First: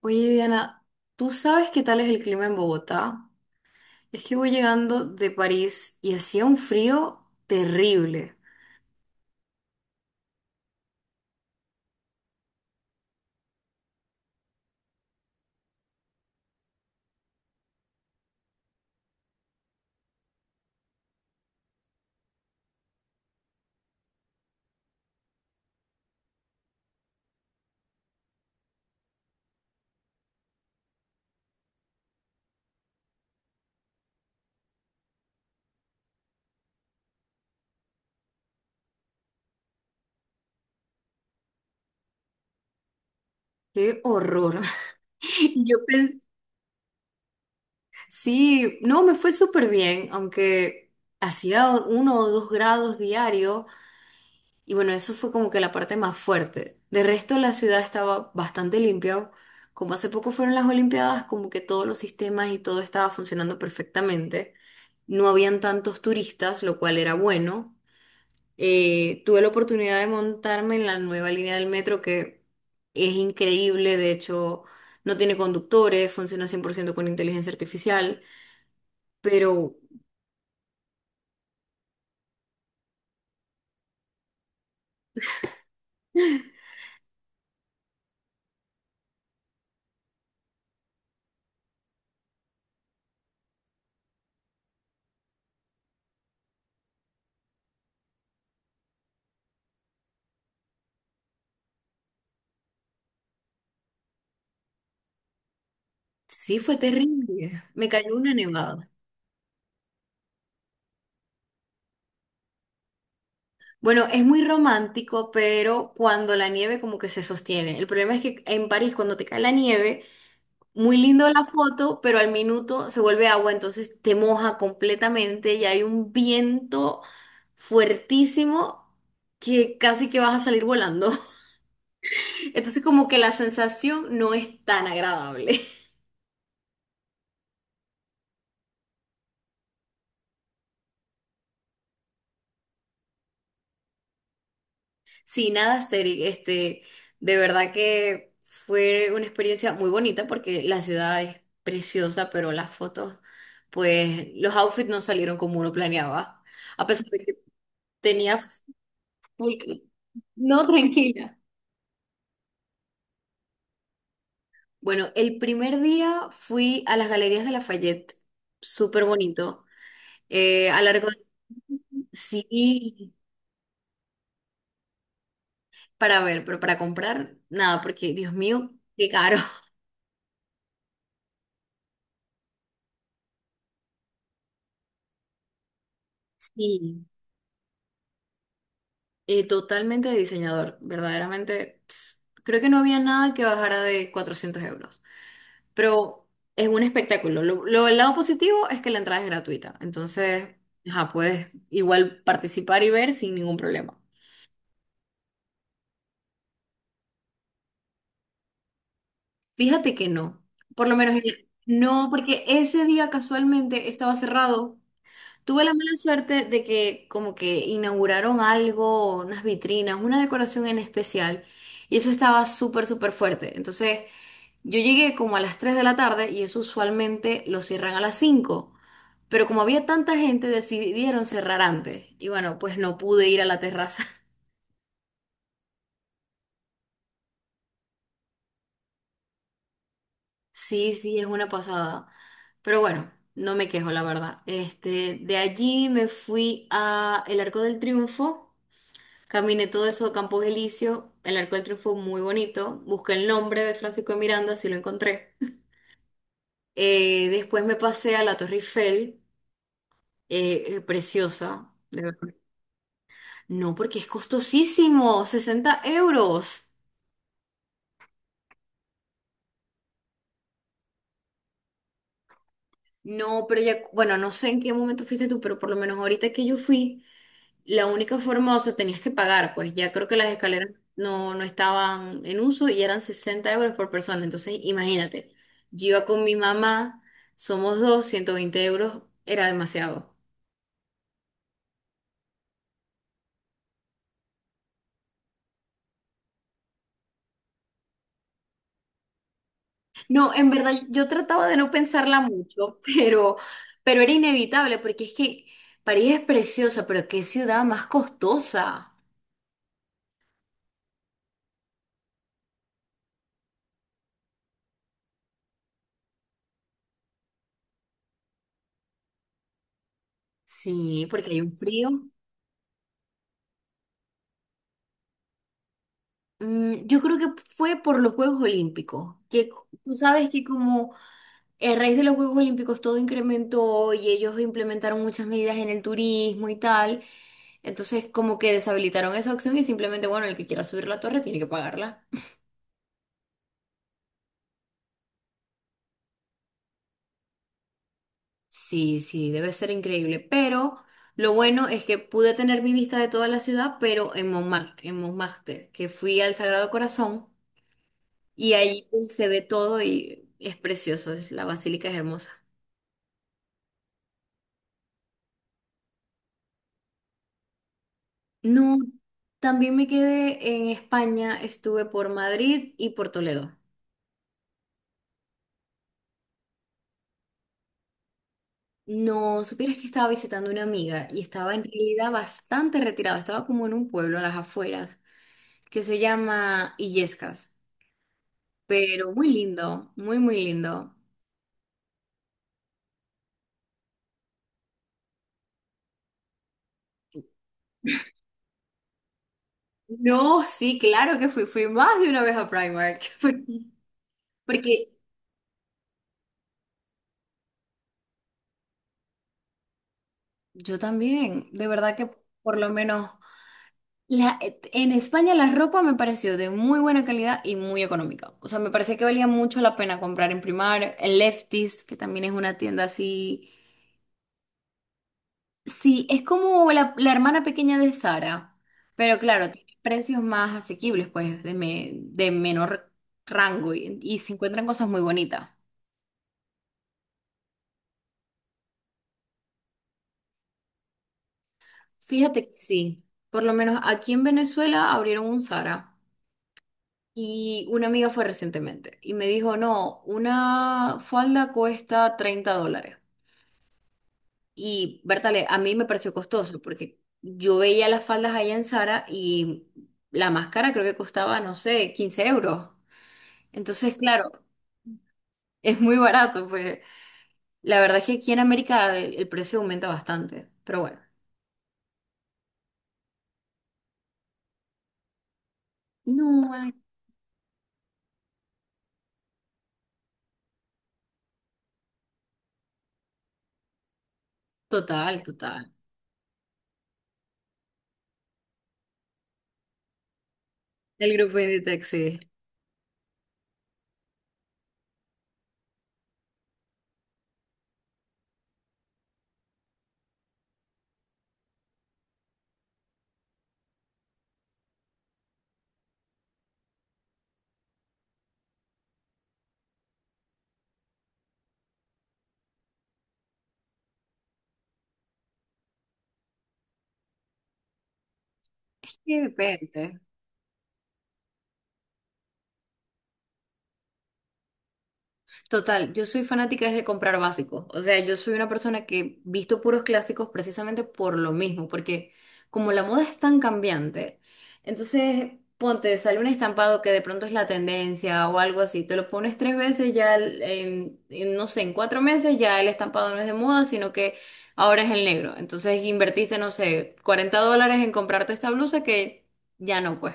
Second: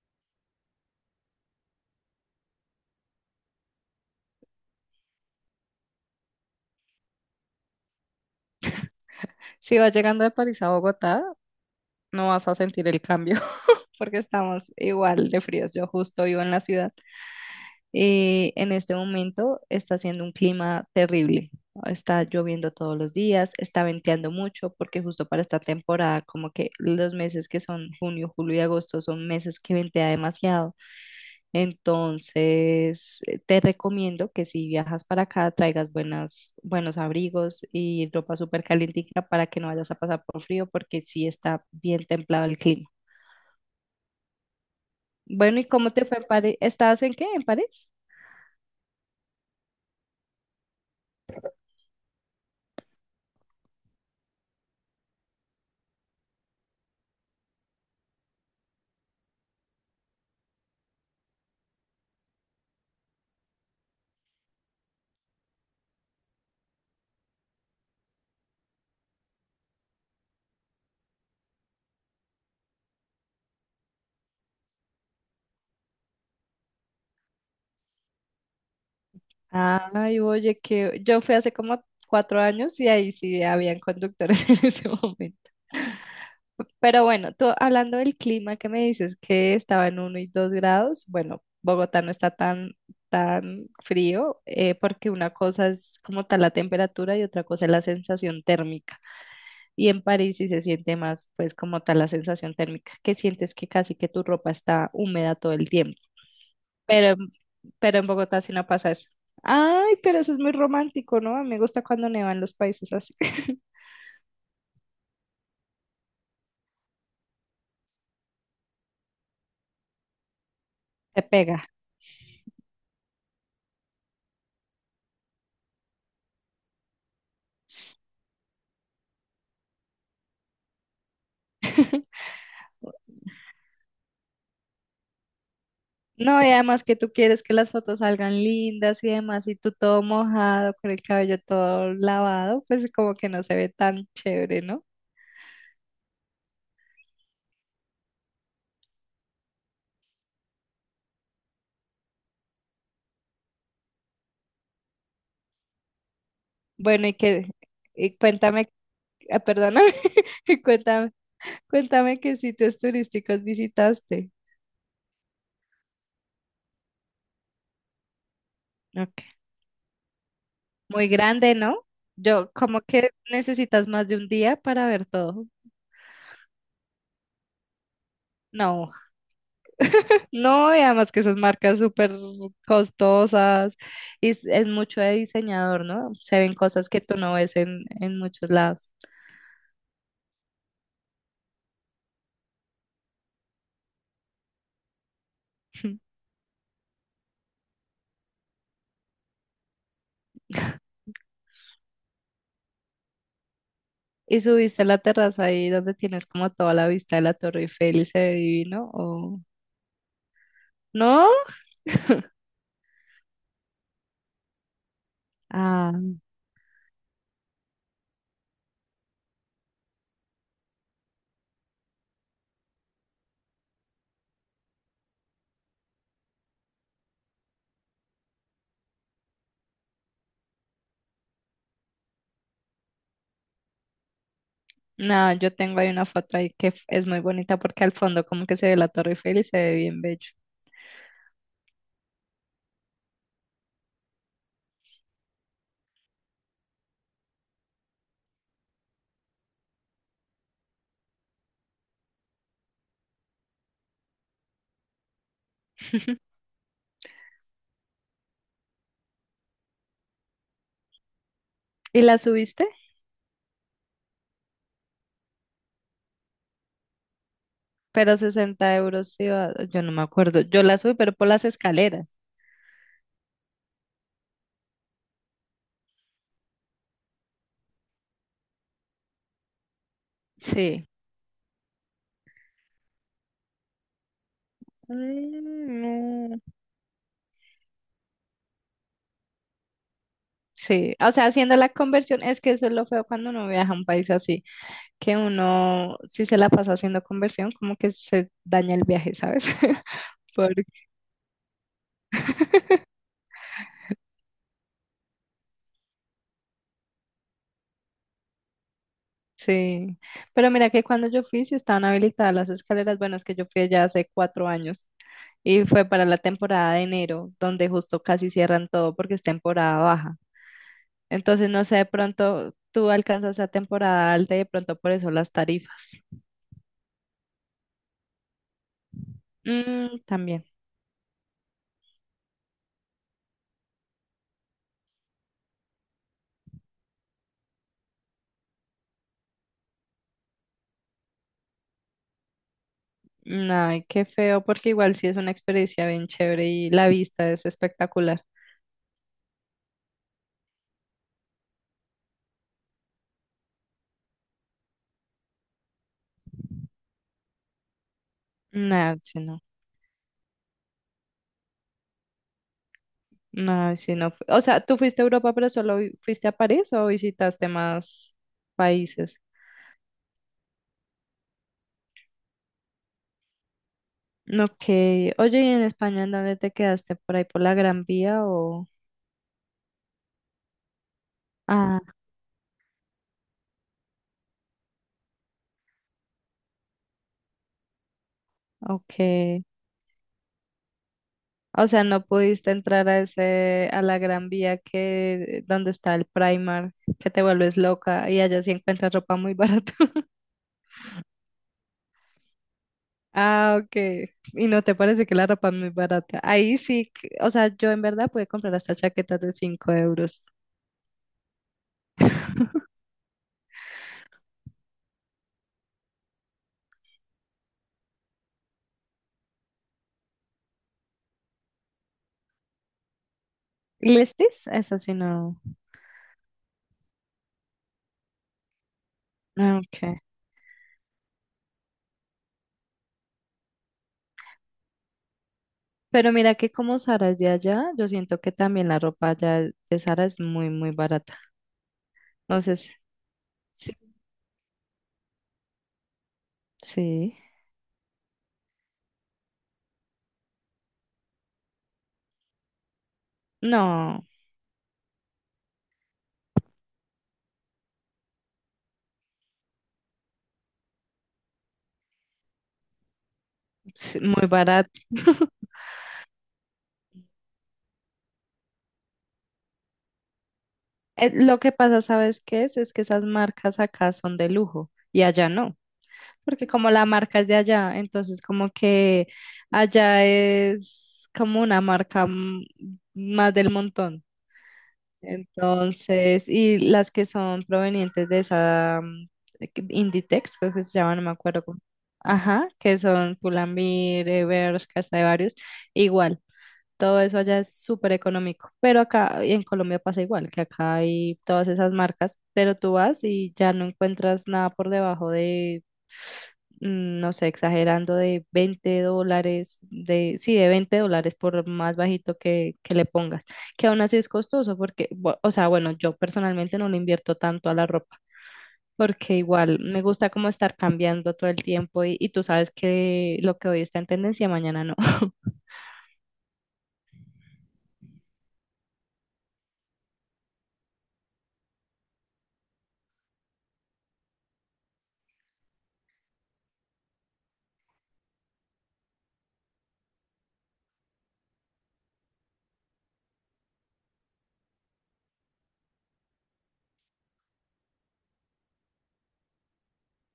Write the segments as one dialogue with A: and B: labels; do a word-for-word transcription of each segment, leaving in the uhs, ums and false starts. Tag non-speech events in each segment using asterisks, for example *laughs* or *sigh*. A: Oye, Diana, ¿tú sabes qué tal es el clima en Bogotá? Es que voy llegando de París y hacía un frío terrible.
B: Si vas llegando de París a Bogotá, no vas a sentir el cambio *laughs* porque estamos igual de fríos. Yo justo vivo en la ciudad y en este momento está haciendo un clima terrible. Está lloviendo todos los días, está venteando mucho porque justo para esta temporada, como que los meses que son junio, julio y agosto son meses que ventea demasiado. Entonces, eh, te recomiendo que si viajas para acá, traigas buenas, buenos abrigos y ropa súper calientica para que no vayas a pasar por frío, porque sí está bien templado el clima.
A: ¡Qué horror! *laughs*
B: Bueno, ¿y
A: Yo
B: cómo te fue
A: pensé,
B: en París? ¿Estabas en qué? ¿En París?
A: sí, no, me fue súper bien, aunque hacía uno o dos grados diario y bueno, eso fue como que la parte más fuerte. De resto, la ciudad estaba bastante limpia. Como hace poco fueron las Olimpiadas, como que todos los sistemas y todo estaba funcionando perfectamente. No habían tantos turistas, lo cual era bueno. Eh, tuve la oportunidad de montarme en la nueva línea del metro que es increíble, de hecho no tiene conductores, funciona cien por ciento con inteligencia artificial, pero
B: Ay, oye, que yo fui hace como cuatro años y ahí sí habían conductores *laughs* en ese momento. Pero bueno, tú hablando del clima que me dices que estaba en uno y dos grados, bueno, Bogotá no está tan, tan frío eh, porque una cosa es como tal la temperatura y otra cosa es la sensación térmica. Y en París sí se siente más pues como tal la sensación térmica, que sientes que casi que tu ropa está húmeda todo el tiempo.
A: sí fue
B: Pero, en-
A: terrible, me
B: pero en
A: cayó una
B: Bogotá sí no
A: nevada.
B: pasa eso. Ay, pero eso es muy romántico, ¿no? A mí me gusta cuando nevan los países así. *laughs*
A: Bueno, es muy romántico, pero cuando la nieve como que se sostiene. El problema es que en París cuando te cae la nieve, muy
B: Te
A: lindo la
B: pega.
A: foto, pero al minuto se vuelve agua, entonces te moja completamente y hay un viento fuertísimo que casi que vas a salir volando. *laughs* Entonces como que la sensación no es tan agradable. *laughs*
B: No, y además que tú quieres que las fotos salgan lindas y demás, y tú todo mojado, con el cabello todo lavado, pues como que no se ve tan chévere, ¿no?
A: Sí, nada, Asteri, este, de verdad que fue una experiencia muy bonita porque la ciudad es preciosa, pero las fotos, pues los outfits no salieron como uno planeaba, a pesar
B: Bueno, y
A: de que
B: que, y
A: tenía
B: cuéntame, ah,
A: full...
B: perdóname, *laughs* y
A: No,
B: cuéntame,
A: tranquila.
B: cuéntame qué sitios turísticos visitaste.
A: Bueno, el primer día fui a las Galerías de Lafayette, súper
B: Ok.
A: bonito. Eh, a largo
B: Muy grande, ¿no? Yo, como que
A: sí,
B: necesitas más de un día para ver todo.
A: para ver, pero para comprar, nada, porque Dios mío,
B: No.
A: qué caro. *laughs*
B: No, y además que esas marcas súper costosas y es, es mucho de diseñador, ¿no? Se ven cosas que
A: Sí,
B: tú no ves en, en muchos lados.
A: eh, totalmente de diseñador, verdaderamente. Ps, creo que no había nada que bajara de cuatrocientos euros, pero es un espectáculo. Lo, lo- el lado positivo es que la entrada es gratuita, entonces,
B: *laughs*
A: ajá, puedes igual participar y ver sin ningún problema.
B: ¿Y subiste a la terraza ahí donde tienes como toda la vista de la Torre Eiffel y se ve divino? ¿O
A: Fíjate que no, por lo menos
B: no?
A: el- no, porque ese día casualmente estaba cerrado. Tuve la
B: Ah,
A: mala suerte de que como que inauguraron algo, unas vitrinas, una decoración en especial, y eso estaba súper, súper fuerte. Entonces, yo llegué como a las tres de la tarde y eso usualmente lo cierran a las cinco, pero como había tanta gente, decidieron cerrar antes. Y bueno, pues no pude ir a la terraza. *laughs*
B: no, yo tengo ahí una foto ahí que f- es muy bonita porque al fondo como que se ve la Torre Eiffel y se ve bien bello.
A: Sí, sí, es una pasada. Pero bueno, no me quejo, la verdad. Este, de allí me fui a el Arco del Triunfo, caminé todo eso de Campos Elíseos, el Arco del Triunfo muy bonito, busqué el nombre de Francisco de Miranda, así lo encontré.
B: *laughs*
A: Eh, después me pasé a la Torre Eiffel, eh, eh, preciosa, de
B: ¿Y la
A: verdad.
B: subiste?
A: No, porque es costosísimo, sesenta euros.
B: Pero sesenta euros, iba, yo no me acuerdo. Yo la subí, pero por las escaleras.
A: No, pero ya, bueno, no sé en qué momento fuiste tú, pero por lo menos ahorita que yo fui, la única forma, o sea, tenías que pagar, pues ya creo que las escaleras
B: Sí,
A: no, no estaban en uso y eran sesenta euros por persona. Entonces, imagínate,
B: mm,
A: yo iba con mi
B: no.
A: mamá, somos dos, ciento veinte euros era demasiado.
B: Sí, o sea, haciendo la conversión, es que eso es lo feo cuando uno viaja a un país así, que uno, si se la pasa haciendo conversión, como que se daña el viaje, ¿sabes? *laughs*
A: No, en
B: Porque,
A: verdad, yo trataba de no pensarla mucho, *laughs* pero, pero era inevitable, porque es que París es preciosa, pero qué ciudad más costosa.
B: sí, pero mira que cuando yo fui, sí estaban habilitadas las escaleras, bueno, es que yo fui allá hace cuatro años y fue para la temporada de enero, donde justo casi cierran todo porque es temporada baja.
A: Sí, porque hay
B: Entonces,
A: un
B: no sé, de
A: frío.
B: pronto tú alcanzas a temporada alta y de pronto por eso las tarifas.
A: Mm, yo creo que fue por los Juegos Olímpicos, que c- tú
B: Mm,
A: sabes que
B: también.
A: como... A raíz de los Juegos Olímpicos todo incrementó y ellos implementaron muchas medidas en el turismo y tal. Entonces, como que deshabilitaron esa opción y simplemente, bueno, el que quiera subir la torre tiene que pagarla.
B: Ay, qué feo, porque igual sí es una experiencia bien chévere y la vista es espectacular.
A: Sí, sí, debe ser increíble. Pero lo bueno es que pude tener mi vista de toda la ciudad, pero en Montmartre, en Montmartre, que fui al Sagrado Corazón y ahí
B: No,
A: pues,
B: sí
A: se
B: no.
A: ve todo y es precioso, es- la basílica es hermosa.
B: No, sí no. fu- O sea, ¿tú fuiste a Europa, pero solo vi- fuiste a París o visitaste más
A: No,
B: países?
A: también me quedé en España, estuve por Madrid y por Toledo.
B: Ok. Oye, ¿y en España en dónde te quedaste? ¿Por ahí por la Gran Vía o...?
A: No, supieras que estaba visitando una amiga y estaba en
B: Ah,
A: realidad bastante retirada, estaba como en un pueblo a las afueras que se llama Illescas, pero muy
B: ok.
A: lindo, muy, muy lindo.
B: O sea, no pudiste entrar a ese, a la Gran Vía que, donde está el Primark, que te vuelves loca y allá sí encuentras ropa muy *laughs* barata.
A: No, sí, claro que fui, fui más de una vez a Primark, *laughs*
B: Ah,
A: porque
B: ok. Y no te
A: porque
B: parece que la ropa es muy barata. Ahí sí, que- o sea, yo en verdad pude comprar hasta chaquetas de cinco euros.
A: yo también, de verdad que por lo
B: *laughs*
A: menos la, eh, en España la ropa me pareció de muy buena calidad y muy económica. O sea, me parecía que valía mucho la pena comprar en Primark, en Lefties, que también es una tienda así.
B: ¿Listis? Eso sí, no.
A: Sí, es como la, la hermana pequeña de Sara, pero claro,
B: Ah,
A: tiene
B: ok.
A: precios más asequibles, pues de, me- de menor rango y, y se encuentran cosas muy bonitas.
B: Pero mira que como Sara es de allá, yo siento que también la ropa allá de Sara es muy, muy barata.
A: Fíjate que
B: Entonces,
A: sí, por lo
B: sí.
A: menos aquí en Venezuela abrieron un Sara
B: Sí.
A: y una amiga fue recientemente y me dijo, no, una falda cuesta treinta dólares.
B: No,
A: Y Bertale, a mí me pareció costoso porque yo veía las faldas allá en Sara y la máscara creo que costaba, no sé, quince euros. Entonces,
B: sí,
A: claro,
B: muy barata. *laughs*
A: es muy barato, pues. La verdad es que aquí en América el, el precio aumenta bastante, pero bueno.
B: Eh, lo que pasa, ¿sabes qué es? Es que esas marcas acá son de lujo y allá no. Porque
A: No,
B: como
A: ay,
B: la marca es de allá, entonces como que allá es como una marca mm, más del montón.
A: total, total.
B: Entonces, y las que son provenientes de esa mm, Inditex, creo que se llama, no me
A: El grupo
B: acuerdo cómo.
A: de taxi.
B: Ajá, que son Pull&Bear, eh, Bershka, hasta de varios, igual. Todo eso allá es súper económico, pero acá en Colombia pasa igual, que acá hay todas esas marcas, pero tú vas y ya no encuentras nada por debajo de mm, no sé, exagerando de veinte dólares, de, sí, de veinte dólares por más bajito que, que le pongas, que aún así es costoso porque, bu- o sea, bueno, yo personalmente no le invierto tanto a la ropa. Porque
A: De
B: igual me
A: repente.
B: gusta como estar cambiando todo el tiempo y, y tú sabes que lo que hoy está en tendencia, mañana no. *laughs*
A: Total, yo soy fanática es de comprar básicos. O sea, yo soy una persona que visto puros clásicos precisamente por lo mismo, porque como la moda es tan cambiante, entonces ponte, sale un estampado que de pronto es la tendencia o algo así, te lo pones tres veces, ya el- en, en, no sé, en cuatro meses ya el estampado no es de moda, sino que ahora es el negro. Entonces invertiste, no sé, cuarenta dólares en comprarte esta blusa que ya no, pues.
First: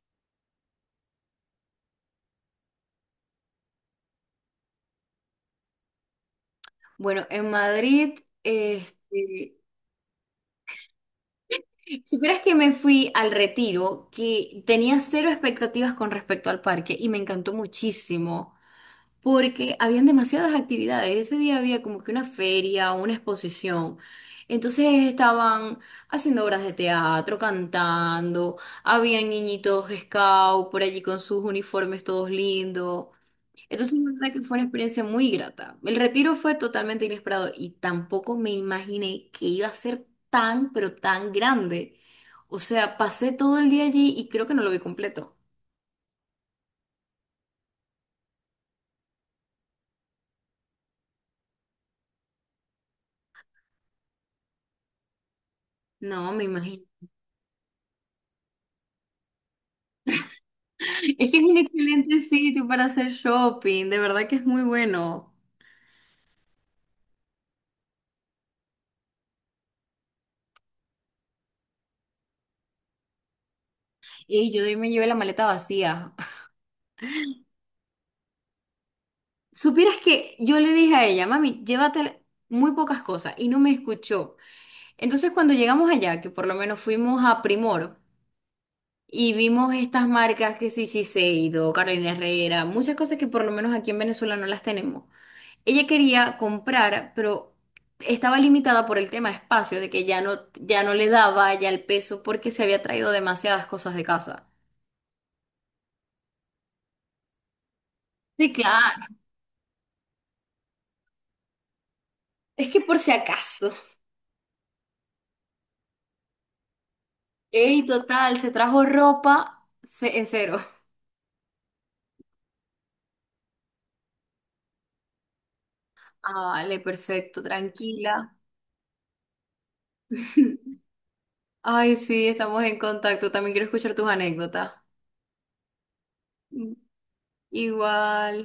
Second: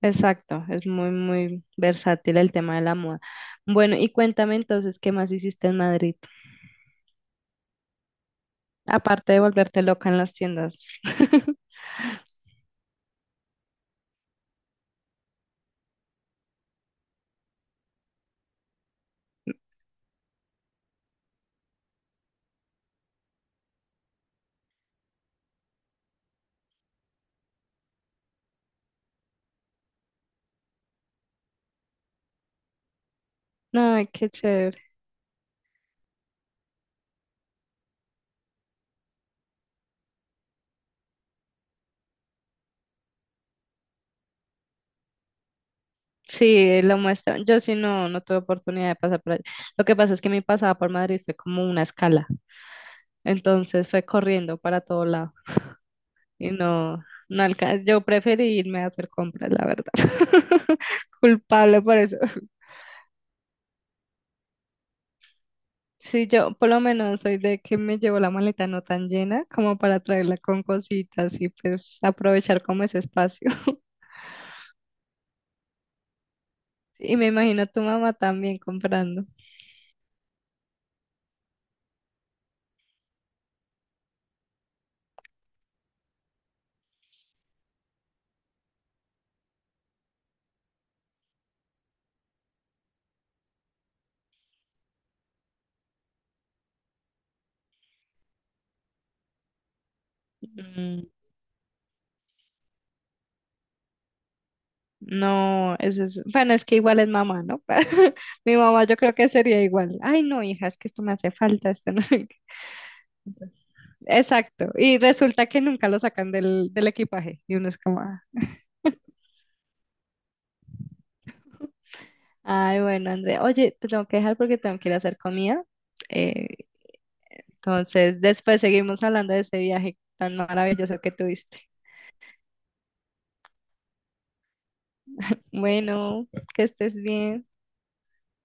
B: Exacto, es muy, muy versátil el tema de la moda. Bueno, y cuéntame entonces, ¿qué más hiciste en Madrid?
A: Bueno, en Madrid,
B: Aparte de
A: este,
B: volverte loca en las tiendas. *laughs*
A: si crees que me fui al retiro, que tenía cero expectativas con respecto al parque y me encantó muchísimo, porque habían demasiadas actividades. Ese día había como que una feria, una exposición. Entonces estaban haciendo obras de teatro, cantando, habían niñitos scout por allí con sus uniformes todos lindos. Entonces,
B: No,
A: la
B: qué
A: verdad que fue una
B: chévere.
A: experiencia muy grata. El retiro fue totalmente inesperado y tampoco me imaginé que iba a ser tan, pero tan grande. O sea, pasé todo el día allí y creo que no lo vi completo.
B: Sí, lo muestran. Yo sí no, no tuve oportunidad de pasar por allá. Lo que pasa es que mi pasada por Madrid fue como una escala, entonces fue corriendo para todo lado
A: No, me
B: y
A: imagino.
B: no, no alcancé. Yo preferí irme a hacer compras, la verdad. *laughs*
A: *laughs* Es que es un
B: Culpable por eso.
A: excelente sitio para hacer shopping, de verdad que es muy bueno.
B: Sí, yo por lo menos soy de que me llevo la maleta no tan llena como para traerla con cositas y pues aprovechar como ese espacio. *laughs*
A: Y yo de ahí me llevé la maleta vacía.
B: Y me imagino tu mamá también comprando.
A: *laughs* Supieras que yo le dije a ella, mami, llévate muy pocas cosas y no me escuchó. Entonces, cuando llegamos allá, que por lo menos fuimos a Primor. Y vimos estas marcas que sí, Shiseido, Carolina Herrera, muchas cosas que por lo menos aquí en Venezuela no las tenemos. Ella quería comprar, pero estaba limitada por el tema espacio, de que ya no, ya no le daba ya el peso porque se había traído demasiadas cosas de casa.
B: No, eso es, bueno, es que igual es mamá, ¿no? *laughs*
A: Sí,
B: Mi mamá yo
A: claro.
B: creo que sería igual. Ay, no, hija, es que esto me hace falta, esto no. *laughs*
A: Es que por si acaso.
B: Exacto. Y resulta que nunca lo sacan del, del equipaje. Y uno es
A: Ey,
B: como, ah,
A: total, se trajo ropa ce- en cero.
B: ay, bueno, André, oye, te tengo que dejar porque tengo que ir a hacer comida.
A: Ah,
B: Eh,
A: vale, perfecto,
B: entonces,
A: tranquila.
B: después seguimos hablando de ese viaje tan
A: *laughs*
B: maravilloso que tuviste.
A: Ay, sí, estamos en contacto. También quiero escuchar tus anécdotas.
B: Bueno, que estés bien.
A: Igual.